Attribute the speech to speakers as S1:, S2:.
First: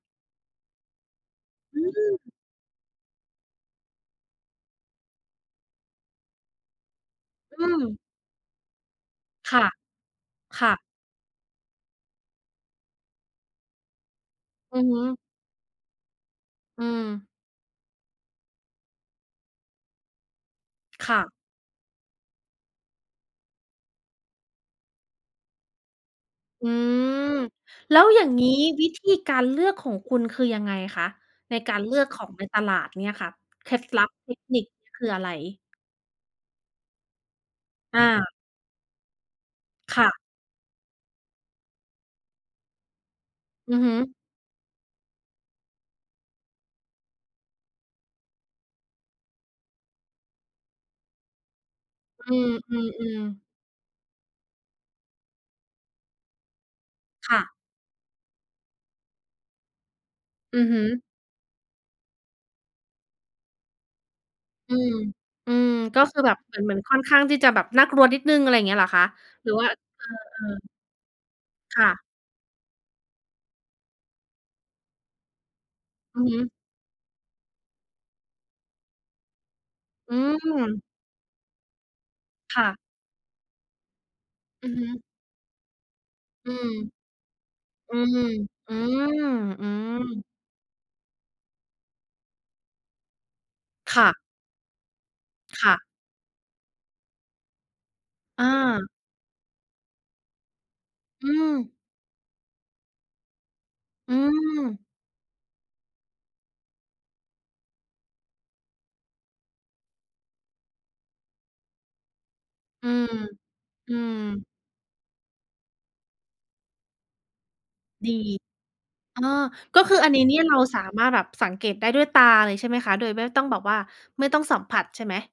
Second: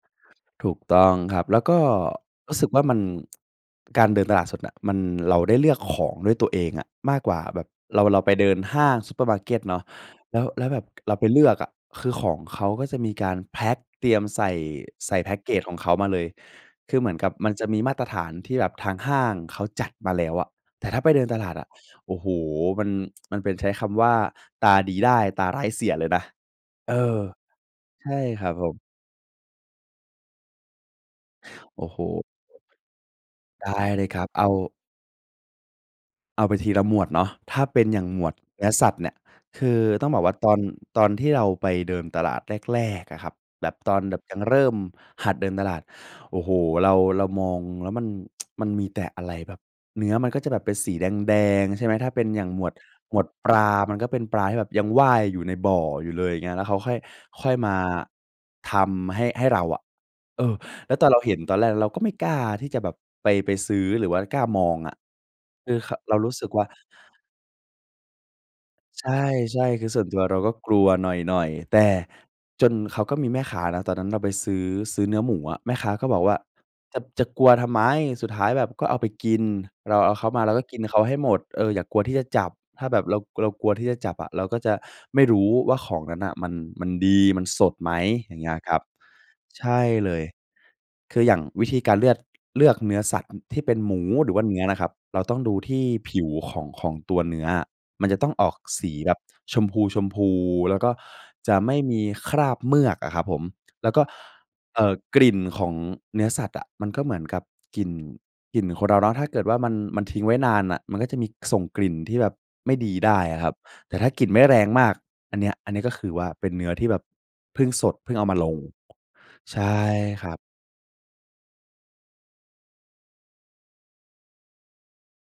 S1: ถูกต้องครับ แล้วก
S2: อ
S1: ็
S2: ืม
S1: รู้สึกว่ามัน การเดินตลาดสดน่ะมัน เราได้เลือกของด้วยตัวเองอะ มากกว่าแบ
S2: อื
S1: บ
S2: ม
S1: เรา เราไปเดินห้างซูเปอร์มาร์เก
S2: ค่
S1: ต
S2: ะ
S1: เนาะ แล้ว แล
S2: ค
S1: ้
S2: ่
S1: วแบ
S2: ะ
S1: บเราไปเลือกอะ คือของเขาก็จะมีการแพ็ก เตรียมใส่
S2: อือฮึ
S1: ใส่แพ็กเกจของเขามาเลย
S2: อื
S1: คือเหมือน
S2: ม
S1: กับมันจะมีมาตรฐานที่แบบทางห้างเขาจัดมาแล้วอะ แต่ถ้าไ
S2: ค
S1: ป
S2: ่
S1: เดิน
S2: ะ
S1: ตลาดอะ โอ้โฮ มัน มันเป็น ใช้คำว่าตาดีได้ตาร้ายเสียเลยนะ
S2: อื
S1: เออ
S2: ม แล้
S1: ใ
S2: ว
S1: ช
S2: อ
S1: ่
S2: ย่าง
S1: ค
S2: งี
S1: รั
S2: ้
S1: บผม
S2: วิธีการเลือกของคุณคือยังไงคะ ในกา
S1: โ
S2: ร
S1: อ้
S2: เล
S1: โ
S2: ือกข
S1: ฮ
S2: องในตลาดเนี่ยค่ะ
S1: ได
S2: เค
S1: ้
S2: ล็ด
S1: เ
S2: ล
S1: ล
S2: ั
S1: ย
S2: บ
S1: ครับ
S2: เท
S1: เ
S2: ค
S1: อา
S2: นิค นี่คืออะไร?
S1: เอาไปทีละหมวดเนาะ ถ้าเป็นอ
S2: อ
S1: ย่างหมว
S2: า
S1: ดเนื้อสัตว์เนี่ย คือ
S2: ค
S1: ต้
S2: ่
S1: อง
S2: ะ
S1: บอกว่าตอน ตอนที่เราไปเดินตลาดแรก ๆ อะครับ แบ
S2: อื
S1: บ
S2: อฮ
S1: ต
S2: ึ
S1: อนแบบยังเริ่มหัดเดินตลาด โอ้โฮ เรา เรามองแล้วมัน มันมีแต่อะไรแบบ เนื้อมันก็จะแบบเป็นสีแดง ๆ ใช่ไหม ถ้าเป
S2: อ
S1: ็
S2: ื
S1: นอย่า
S2: ม
S1: งหมว
S2: อ
S1: ด
S2: ื
S1: หม
S2: อ
S1: วด
S2: ๆ
S1: ปลา มันก็เป็นปลาที่แบบยังว่ายอยู่ในบ่ออยู่เลย อย่างเงี้ย แล้วเขาค่อย
S2: ค่
S1: ค่อ
S2: ะ
S1: ยมาทำให้ ให้เราอะ เออ
S2: อือฮ
S1: แล้ว
S2: ึ
S1: ตอนเราเห็นตอนแรกเราก็ไม่กล้าที่จะแบบไป ไปซื้อ หรือว่ากล้ามอ
S2: อื
S1: งอ
S2: ม
S1: ะ
S2: อืม
S1: คือ ค
S2: ก็
S1: เร
S2: ค
S1: า
S2: ือ
S1: ร
S2: แบ
S1: ู้
S2: บ
S1: สึก
S2: เหมือ
S1: ว่
S2: น
S1: า
S2: เหมือนค่อนข้างที่จะแบบน่ากลัวนิดหนึ่ง อะไรอย่างนี้เหรอค
S1: ใ
S2: ะ?
S1: ช
S2: หรือว่
S1: ่
S2: า
S1: ๆ คือส
S2: เอ
S1: ่วนตัวเรา
S2: อ
S1: ก็
S2: ๆ
S1: กลัวหน่อย ๆ แต
S2: ค
S1: ่
S2: ่ะ
S1: จนเขาก็มีแม่ค้านะ ตอนนั้นเราไปซื้อ ซื้อเนื้อหมูอะ แม่ค้าก็บ
S2: อื
S1: อก
S2: อ
S1: ว
S2: ฮ
S1: ่า
S2: ึ
S1: "จะ จะกลัวทำไม? สุดท้ายแบบก็เอาไปกิน เราเอ
S2: อื
S1: าเขามา เราก็กิน
S2: ม
S1: เขาให้หมด เออ อย่ากลัวที่จะจับ
S2: ค่ะ
S1: ถ้าแบบเรา เรากลัวที่จะจับอะ เราก็
S2: อื
S1: จ
S2: อ
S1: ะ
S2: ฮึ
S1: ไม่รู้ว่าของนั้นน่ะมั
S2: อื
S1: น
S2: ม
S1: มันดี มันสดไหม?"
S2: อืม
S1: อย่างเงี้ยค
S2: อื
S1: รับ
S2: ม
S1: ใ
S2: อ
S1: ช
S2: ื
S1: ่เล
S2: ม
S1: ย คืออย่างวิธีการเลือด เลือกเนื้อสัตว์ ที่เป็นหม
S2: ค
S1: ู
S2: ่ะ
S1: หรือว่าเนื้อนะครับ เราต้องดู
S2: ค
S1: ท
S2: ่
S1: ี
S2: ะ
S1: ่ผิวของ ของตัวเนื้ออะ มันจะต้อง
S2: อ
S1: ออกส
S2: า
S1: ีแบบชมพู ๆ แล้วก็
S2: อื
S1: จะไม
S2: ม
S1: ่มีคราบเมือกอะครับผม แล้วก็
S2: อื
S1: เอ
S2: ม
S1: ่อ กลิ่นของเนื้อสัตว์อะ มันก็เหมือนกับกลิ่น กลิ่นคนเราเนาะ ถ้าเกิดว่ามัน มันทิ้งไว้นานน่ะ มันก็จะมี ส่งกลิ่นที่แบบไม่
S2: อื
S1: ดี
S2: ม
S1: ได้อะครับ
S2: อ
S1: แ
S2: ื
S1: ต่ถ้า
S2: ม
S1: กลิ่นไม่แรงมาก อันเนี้ย อันนี้ก็คือว่าเป็นเนื้อ ที่แบบเพิ่งสด เพ
S2: ดี
S1: ิ่งเอามาลง
S2: เออ
S1: ใช
S2: ก
S1: ่
S2: ็คืออันนี้
S1: คร
S2: เน
S1: ั
S2: ี่
S1: บ
S2: ยเราสามารถแบบสังเกตได้ด้วยตาเลย ใช่ไหมคะ โดยไม่ต้องแบบว่า ไม่ต้องสัมผัสใช่ไหม?